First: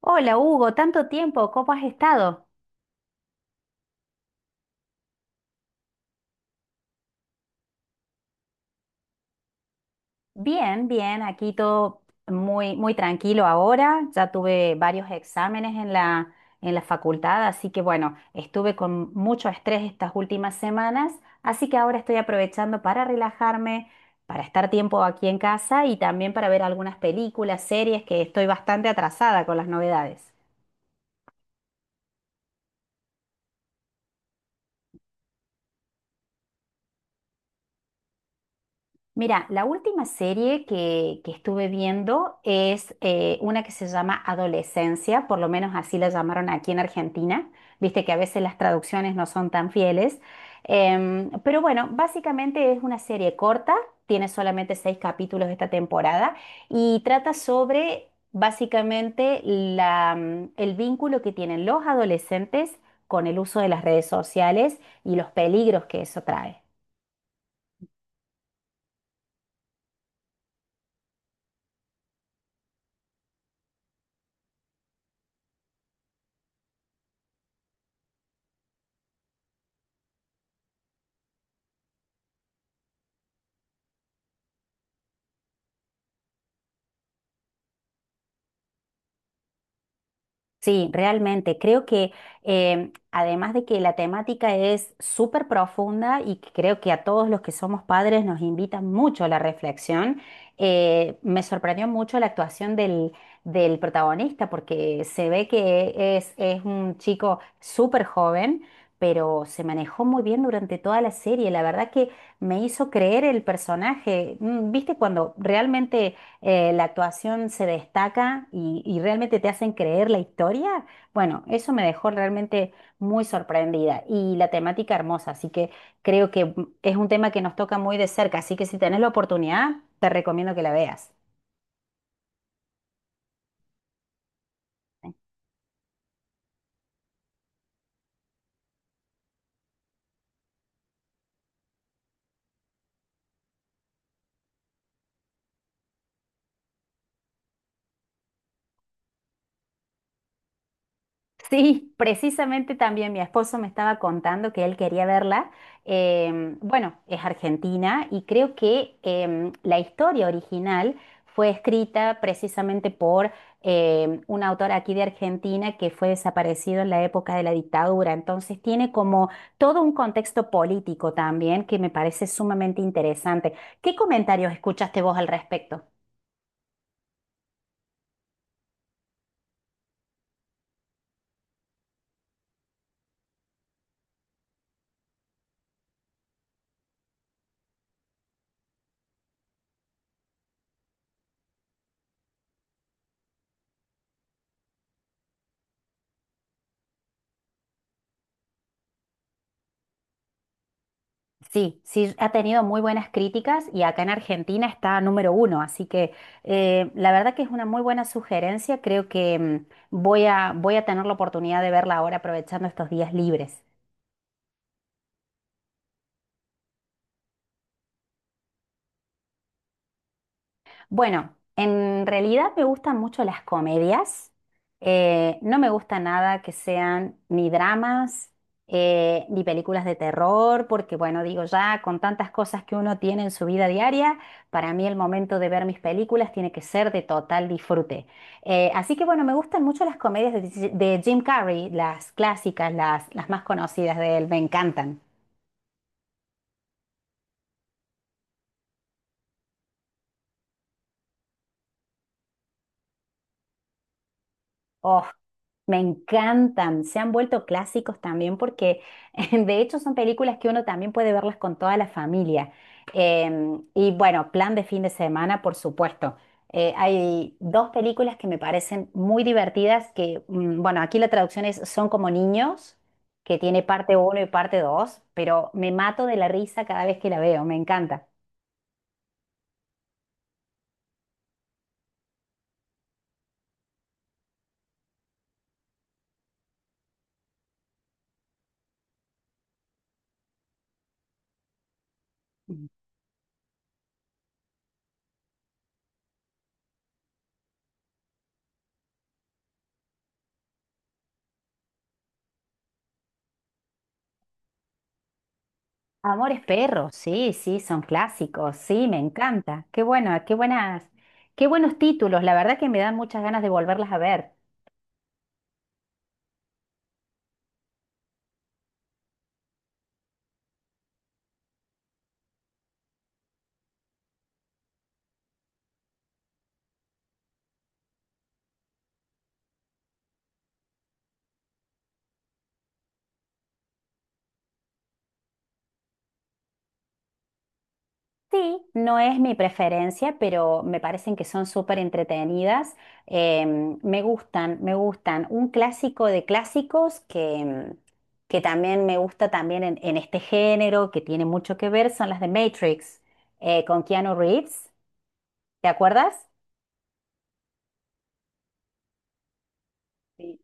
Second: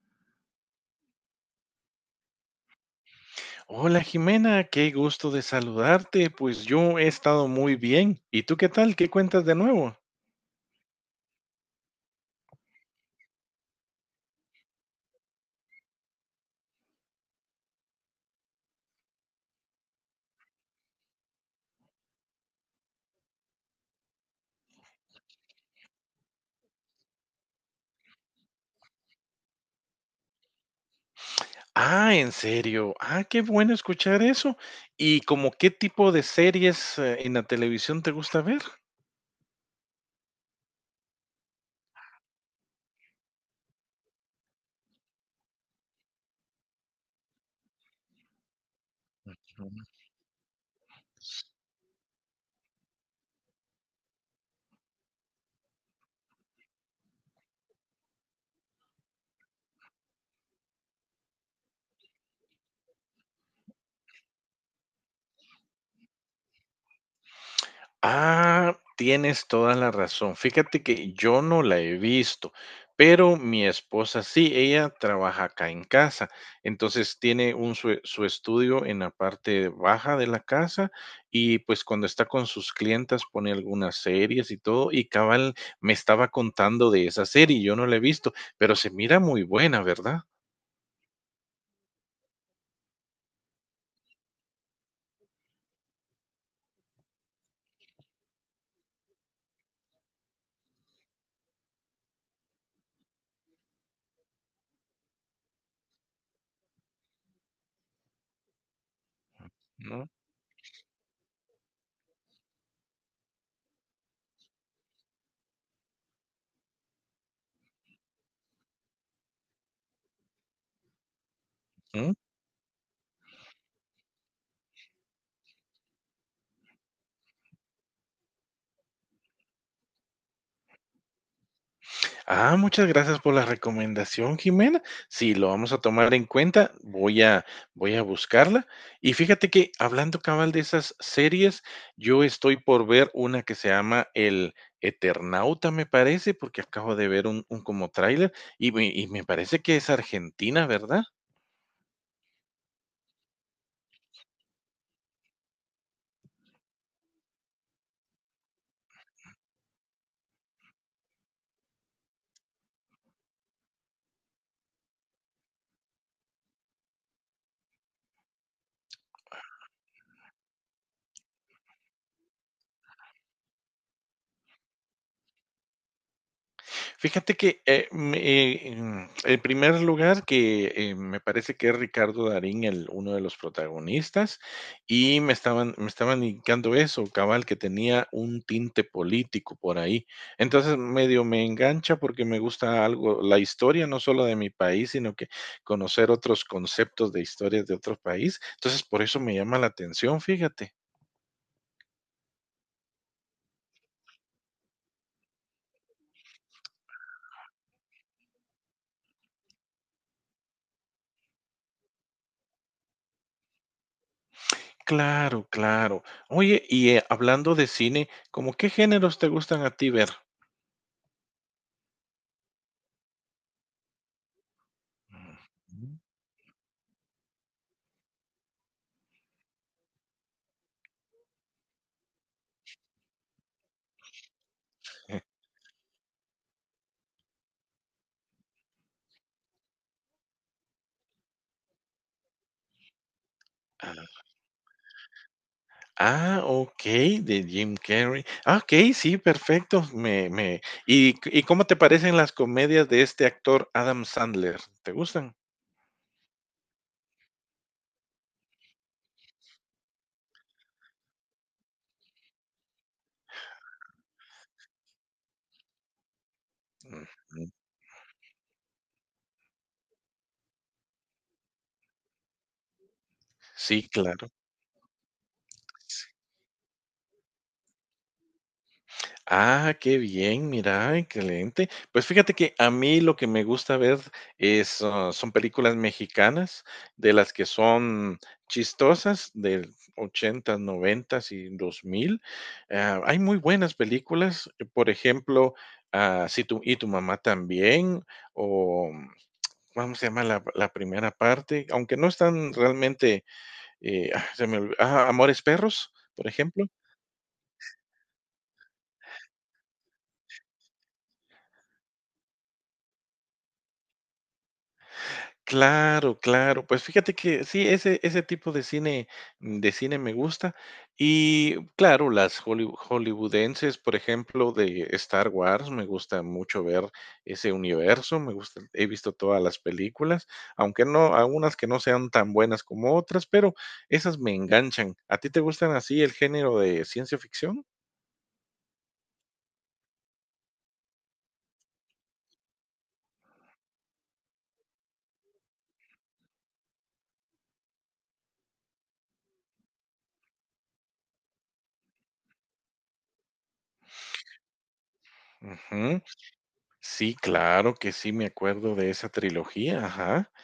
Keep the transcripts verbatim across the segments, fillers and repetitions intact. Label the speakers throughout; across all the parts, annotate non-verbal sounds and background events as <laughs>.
Speaker 1: Hola Hugo, tanto tiempo, ¿cómo has estado?
Speaker 2: Hola Jimena, qué gusto de saludarte. Pues yo he estado muy bien. ¿Y tú qué tal? ¿Qué cuentas de nuevo?
Speaker 1: Bien, bien, aquí todo muy, muy tranquilo ahora. Ya tuve varios exámenes en la, en la facultad, así que bueno, estuve con mucho estrés estas últimas semanas, así que ahora estoy aprovechando para relajarme, para estar tiempo aquí en casa y también para ver algunas películas, series, que estoy bastante atrasada con las novedades.
Speaker 2: Ah, en serio. Ah, qué bueno escuchar eso. ¿Y como qué tipo de series eh, en la televisión te gusta ver?
Speaker 1: Mira, la última serie que, que estuve viendo es eh, una que se llama Adolescencia, por lo menos así la llamaron aquí en Argentina. Viste que a veces las traducciones no son tan fieles. Em, pero bueno, básicamente es una serie corta, tiene solamente seis capítulos esta temporada y trata sobre básicamente la, mm, el vínculo que tienen los adolescentes con el uso de las redes sociales y los peligros que eso trae.
Speaker 2: Ah, tienes toda la razón. Fíjate que yo no la he visto, pero mi esposa sí, ella trabaja acá en casa. Entonces tiene un su, su estudio en la parte baja de la casa y pues cuando está con sus clientas pone algunas series y todo y cabal me estaba contando de esa serie, yo no la he visto, pero se mira muy buena, ¿verdad?
Speaker 1: Sí, realmente. Creo que em, además de que la temática es súper profunda y que creo que a todos los que somos padres nos invita mucho a la reflexión, eh, me sorprendió mucho la actuación del, del protagonista porque se ve que es, es un chico súper joven, pero se manejó
Speaker 2: ¿No?
Speaker 1: muy bien durante toda la serie. La verdad que me hizo creer el personaje. Mm, ¿Viste cuando realmente eh, la actuación se destaca y, y realmente te hacen creer la historia? Bueno, eso me dejó realmente muy sorprendida y la temática hermosa, así que creo que es un tema que nos toca muy de cerca, así que si tenés la oportunidad, te recomiendo que la veas.
Speaker 2: Ah, muchas gracias por la recomendación, Jimena. Sí, lo vamos a tomar en cuenta. Voy a, voy a buscarla. Y fíjate que hablando cabal de esas series, yo estoy por ver una que se llama El Eternauta, me parece, porque acabo de ver un, un como tráiler y, me- y me parece que es Argentina, ¿verdad?
Speaker 1: Sí, precisamente también mi esposo me estaba contando que él quería verla. Em, bueno, es argentina y creo que em, la historia original fue escrita precisamente por em, un autor aquí de Argentina que fue desaparecido en la época de la dictadura. Entonces tiene como todo un contexto político también que me parece sumamente interesante. ¿Qué comentarios escuchaste vos al respecto?
Speaker 2: Fíjate que, eh, me eh, em, en primer lugar, que, eh, me parece que es Ricardo Darín el uno de los protagonistas, y me estaban me estaban indicando eso, cabal, que tenía un tinte político por ahí. Entonces, medio me engancha porque me gusta algo la historia, no solo de mi país, sino que conocer otros conceptos de historias de otro país. Entonces, por eso me llama la atención, fíjate.
Speaker 1: Sí, sí, ha tenido muy buenas críticas y acá en Argentina está número uno, así que eh, la verdad que es una muy buena sugerencia, creo que mm, voy a, voy a tener la oportunidad de verla ahora aprovechando estos días libres.
Speaker 2: Claro, claro. Oye, y, eh, hablando de cine, ¿cómo qué géneros te gustan a ti ver?
Speaker 1: Bueno, en realidad me gustan mucho las comedias. Eh, no me
Speaker 2: Ujú.
Speaker 1: gusta nada que sean ni dramas, eh, ni películas de terror, porque bueno, digo ya, con tantas cosas que uno tiene en su vida diaria, para mí el momento de ver mis películas tiene que ser de total disfrute. Eh, así que bueno, me gustan mucho las comedias de, de Jim Carrey, las clásicas, las, las más conocidas de
Speaker 2: Ah,
Speaker 1: él, me encantan.
Speaker 2: ah, de Jim Carrey. Ah, okey, sí, perfecto. Me me ¿y c- y cómo te parecen las comedias de este actor Adam Sandler? ¿Te
Speaker 1: Oh,
Speaker 2: gustan?
Speaker 1: me encantan. Se han vuelto clásicos también porque <laughs> de hecho son películas que uno también puede verlas con toda la familia. Em, y bueno, plan de fin de semana, por supuesto. Eh, hay
Speaker 2: Ujú.
Speaker 1: dos películas que me parecen muy divertidas que, mm, bueno, aquí la traducción es Son como niños, que tiene
Speaker 2: Sí,
Speaker 1: parte uno y
Speaker 2: claro.
Speaker 1: parte dos, pero me mato de la risa cada vez que la veo, me encanta.
Speaker 2: Ah, qué bien, mira, excelente. Pues fíjate que a mí lo que me gusta ver es, ah, son películas mexicanas, de las que son chistosas, del ochenta, noventa y dos mil. Ah, hay muy buenas películas, eh, por ejemplo, ah, Si tu, y tu mamá también, o vamos se llama la, la primera parte, aunque no están realmente, eh, ah, se me olvi- ah, Amores Perros, por
Speaker 1: Amores
Speaker 2: ejemplo.
Speaker 1: Perros, sí, sí, son clásicos, sí, me encanta. Qué bueno, qué buenas, qué buenos títulos, la verdad que me dan muchas ganas de volverlas a ver.
Speaker 2: Claro, claro. Pues fíjate que sí, ese ese tipo de cine mm, de cine me gusta. Y claro, las hollyw hollywoodenses, por ejemplo, de Star Wars, me gusta mucho ver ese universo, me gusta he visto todas las películas, aunque no algunas que no sean tan buenas como otras, pero esas me enganchan. ¿A ti te gustan así el género de ciencia ficción?
Speaker 1: Sí, no es mi preferencia, pero me parecen que son súper entretenidas. Em, me gustan, me gustan. Un clásico de clásicos que, em, que también me gusta también en, en este género, que tiene mucho que ver, son las de Matrix, eh, con Keanu Reeves. ¿Te
Speaker 2: Ujú.
Speaker 1: acuerdas?
Speaker 2: Sí, claro que sí, me acuerdo de esa trilogía, ajá.
Speaker 1: Sí.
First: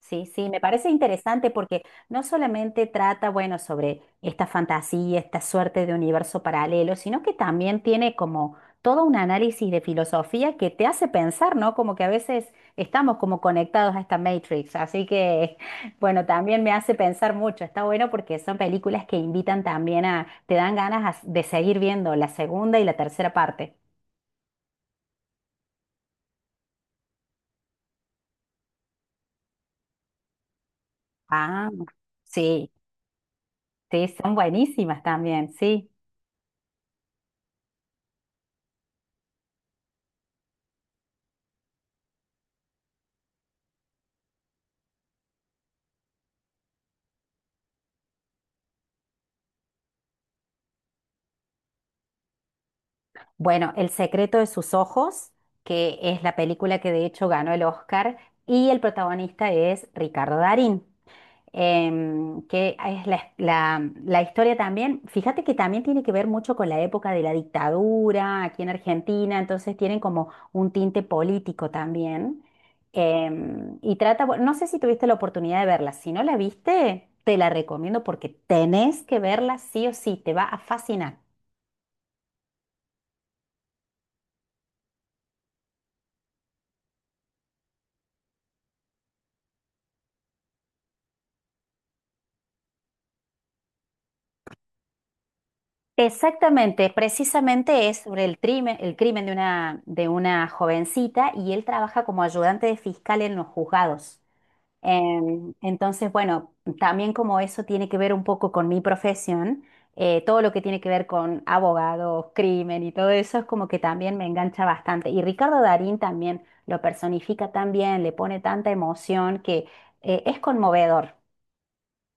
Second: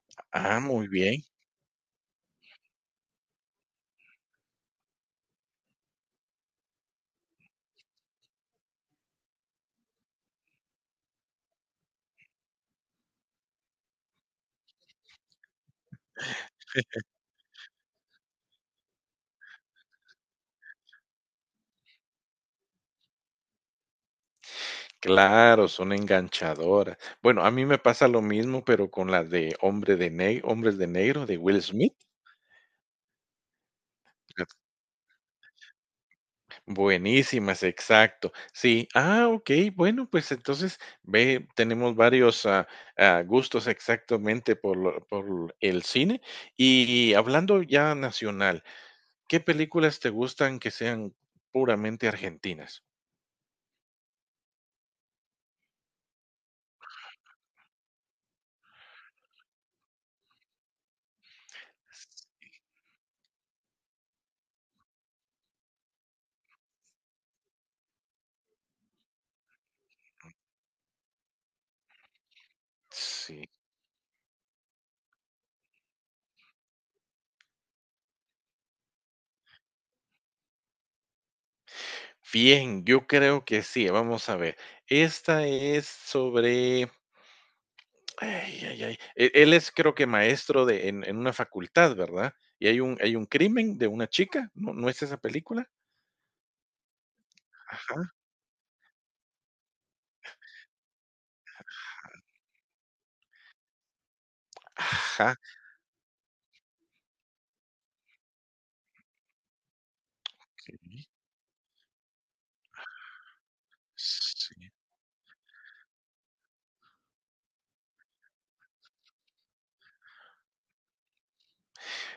Speaker 1: Sí, sí, me
Speaker 2: Ah, muy
Speaker 1: parece
Speaker 2: bien.
Speaker 1: interesante porque no solamente trata, bueno, sobre esta fantasía, esta suerte de universo paralelo, sino que también tiene como todo un análisis de filosofía que te hace pensar, ¿no? Como que a veces estamos como conectados a esta Matrix, así que, <laughs> bueno, también me hace pensar mucho. Está bueno porque son películas que invitan también a, te dan ganas a- de seguir viendo la segunda y la tercera parte.
Speaker 2: Claro, son enganchadoras. Bueno, a mí me pasa lo mismo, pero con la de Hombre de ne, Hombres de Negro de Will
Speaker 1: Ah,
Speaker 2: Smith.
Speaker 1: sí, sí, son buenísimas también, sí.
Speaker 2: Buenísimas, exacto. Sí, ah, ok, bueno, pues entonces ve, tenemos varios ah, ah, gustos exactamente por, lo- por el cine. Y hablando ya nacional, ¿qué películas te gustan que sean puramente argentinas?
Speaker 1: Bueno, El secreto de sus ojos, que es la película que de hecho ganó el Oscar, y el protagonista es Ricardo Darín, em, que es la, la- la historia también, fíjate que también tiene que ver mucho con la época de la dictadura aquí en Argentina, entonces tienen como un tinte político también.
Speaker 2: Sí.
Speaker 1: em, y trata, bueno, no sé si tuviste la oportunidad de verla, si no la viste, te la recomiendo porque tenés que verla sí o sí, te va a fascinar.
Speaker 2: Bien, yo creo que sí. Vamos a ver. Esta es sobre ay, ay, ay. E- Él es creo que maestro de, en, en una facultad, ¿verdad? Y hay un, hay un crimen de una chica, ¿no, no es esa película?
Speaker 1: Exactamente, precisamente es
Speaker 2: Ajá,
Speaker 1: sobre el crimen, el crimen de una, de una jovencita y él trabaja como ayudante de fiscal en los juzgados.
Speaker 2: ajá.
Speaker 1: Em, entonces, bueno, también como eso tiene que ver un poco con mi profesión, eh, todo lo que tiene que
Speaker 2: Sí,
Speaker 1: ver con abogados, crimen y todo eso es como que también me engancha
Speaker 2: sí.
Speaker 1: bastante. Y Ricardo Darín también lo personifica tan bien, le pone tanta emoción que eh, es conmovedor.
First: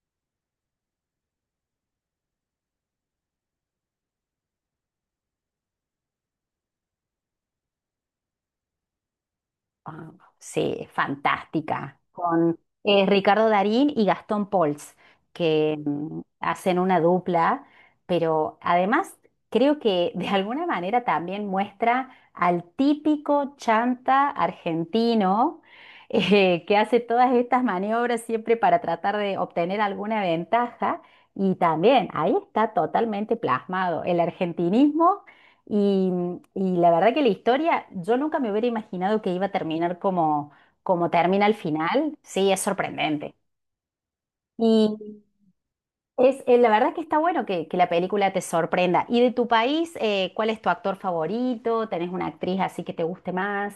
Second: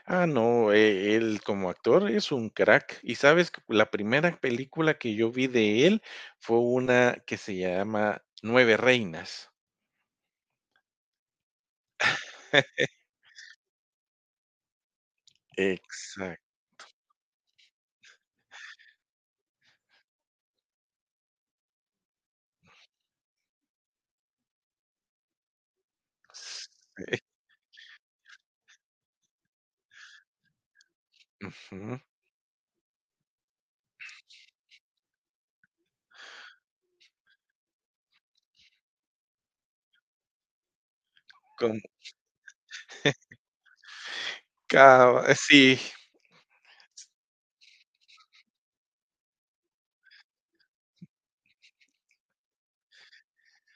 Speaker 2: Ah, no, eh, él como actor es un crack. Y sabes, que la primera película que yo vi de él fue una que se llama Nueve Reinas.
Speaker 1: Ah, sí, es fantástica. Con
Speaker 2: <laughs>
Speaker 1: eh, Ricardo Darín y Gastón Pauls, que mm,
Speaker 2: Exacto.
Speaker 1: hacen una dupla, pero además creo que de alguna manera también muestra al típico chanta argentino eh, que hace todas estas maniobras siempre para tratar de obtener alguna ventaja. Y
Speaker 2: Ujú,
Speaker 1: también ahí está totalmente plasmado el argentinismo y, y la verdad que la historia, yo nunca me hubiera imaginado que iba a terminar como, como termina al
Speaker 2: con
Speaker 1: final. Sí, es sorprendente. Y
Speaker 2: cava, sí.
Speaker 1: es, eh, la verdad que está bueno que, que la película te sorprenda. ¿Y de tu país, eh, cuál es tu actor favorito? ¿Tenés una actriz así que te guste más?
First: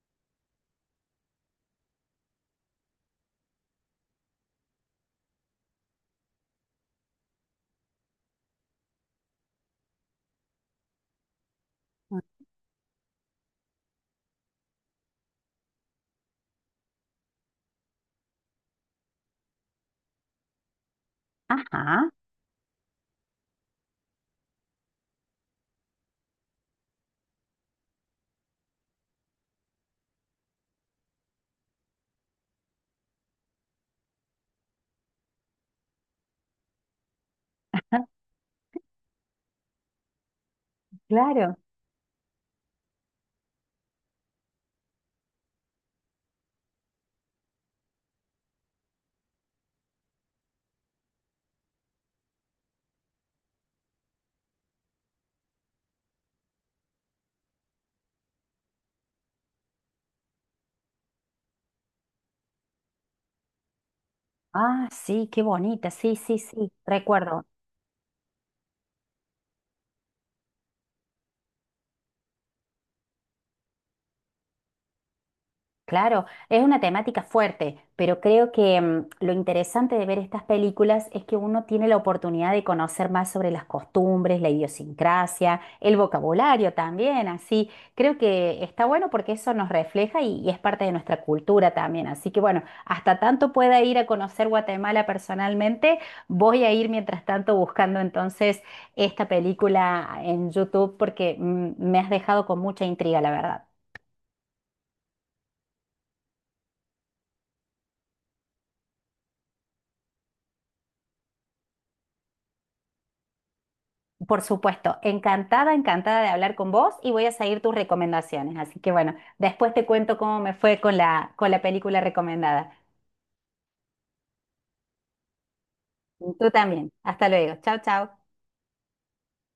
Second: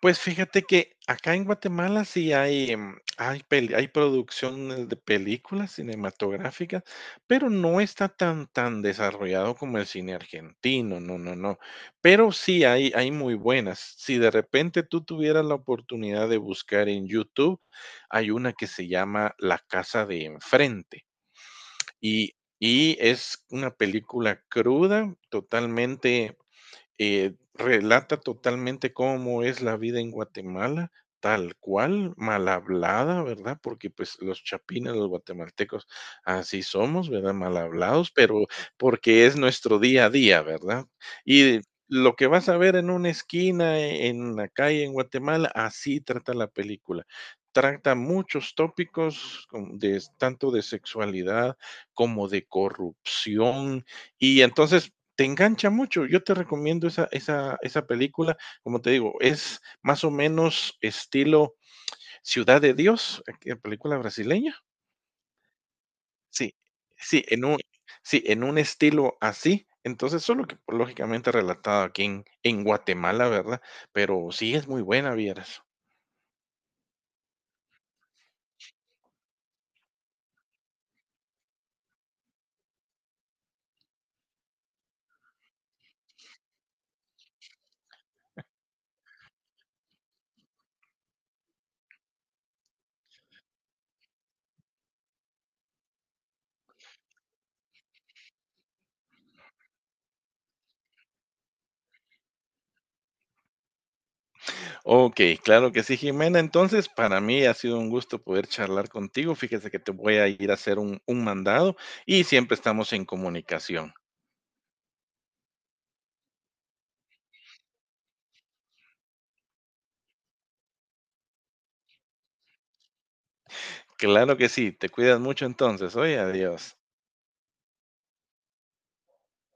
Speaker 2: Pues fíjate que acá en Guatemala sí hay, em, hay peli hay producciones de películas cinematográficas, pero no está tan tan desarrollado como el cine argentino, no, no, no. Pero sí hay hay muy buenas. Si de repente tú tuvieras la oportunidad de buscar en YouTube, hay una que se llama La casa de enfrente,
Speaker 1: Ajá,
Speaker 2: y y es una película cruda, totalmente eh, relata totalmente cómo es la vida en Guatemala, tal cual, mal hablada, ¿verdad? Porque pues los chapines, los guatemaltecos, así somos, ¿verdad? Mal
Speaker 1: ah,
Speaker 2: hablados, pero porque es nuestro día a día, ¿verdad?
Speaker 1: claro.
Speaker 2: Y lo que vas a ver en una esquina, e, en la calle en Guatemala, así trata la película. Trata muchos tópicos con- de, tanto de sexualidad como de corrupción. Y entonces te engancha mucho. Yo te recomiendo esa, esa, esa película. Como te digo, es más o menos estilo Ciudad de Dios, eh, película brasileña.
Speaker 1: Ah, sí, qué bonita, sí, sí,
Speaker 2: Sí,
Speaker 1: sí,
Speaker 2: sí, en
Speaker 1: recuerdo.
Speaker 2: un, sí, en un estilo así. Entonces, solo que pues, lógicamente relatado aquí en, en Guatemala, ¿verdad? Pero sí es muy buena, vieras.
Speaker 1: Claro, es una temática fuerte, pero creo que mm, lo interesante de ver estas películas es que uno tiene la oportunidad de conocer más sobre las costumbres, la idiosincrasia, el vocabulario también, así. Creo que está bueno porque eso nos refleja y, y es parte de nuestra cultura también. Así que bueno, hasta tanto pueda ir a conocer Guatemala personalmente, voy a ir mientras tanto buscando entonces esta película en YouTube porque mm, me has dejado con mucha intriga, la verdad.
Speaker 2: Ok, claro que sí, Jimena. Entonces, para mí ha sido un gusto poder charlar contigo. Fíjese que te voy a ir a hacer un, un mandado y siempre estamos en comunicación.
Speaker 1: Por supuesto, encantada, encantada de hablar con vos y voy a seguir tus recomendaciones. Así que bueno, después te cuento cómo me fue con la, con la película recomendada.
Speaker 2: Claro que sí, te cuidas mucho entonces. Oye,
Speaker 1: Tú
Speaker 2: adiós.
Speaker 1: también. Hasta luego. Chao, chao.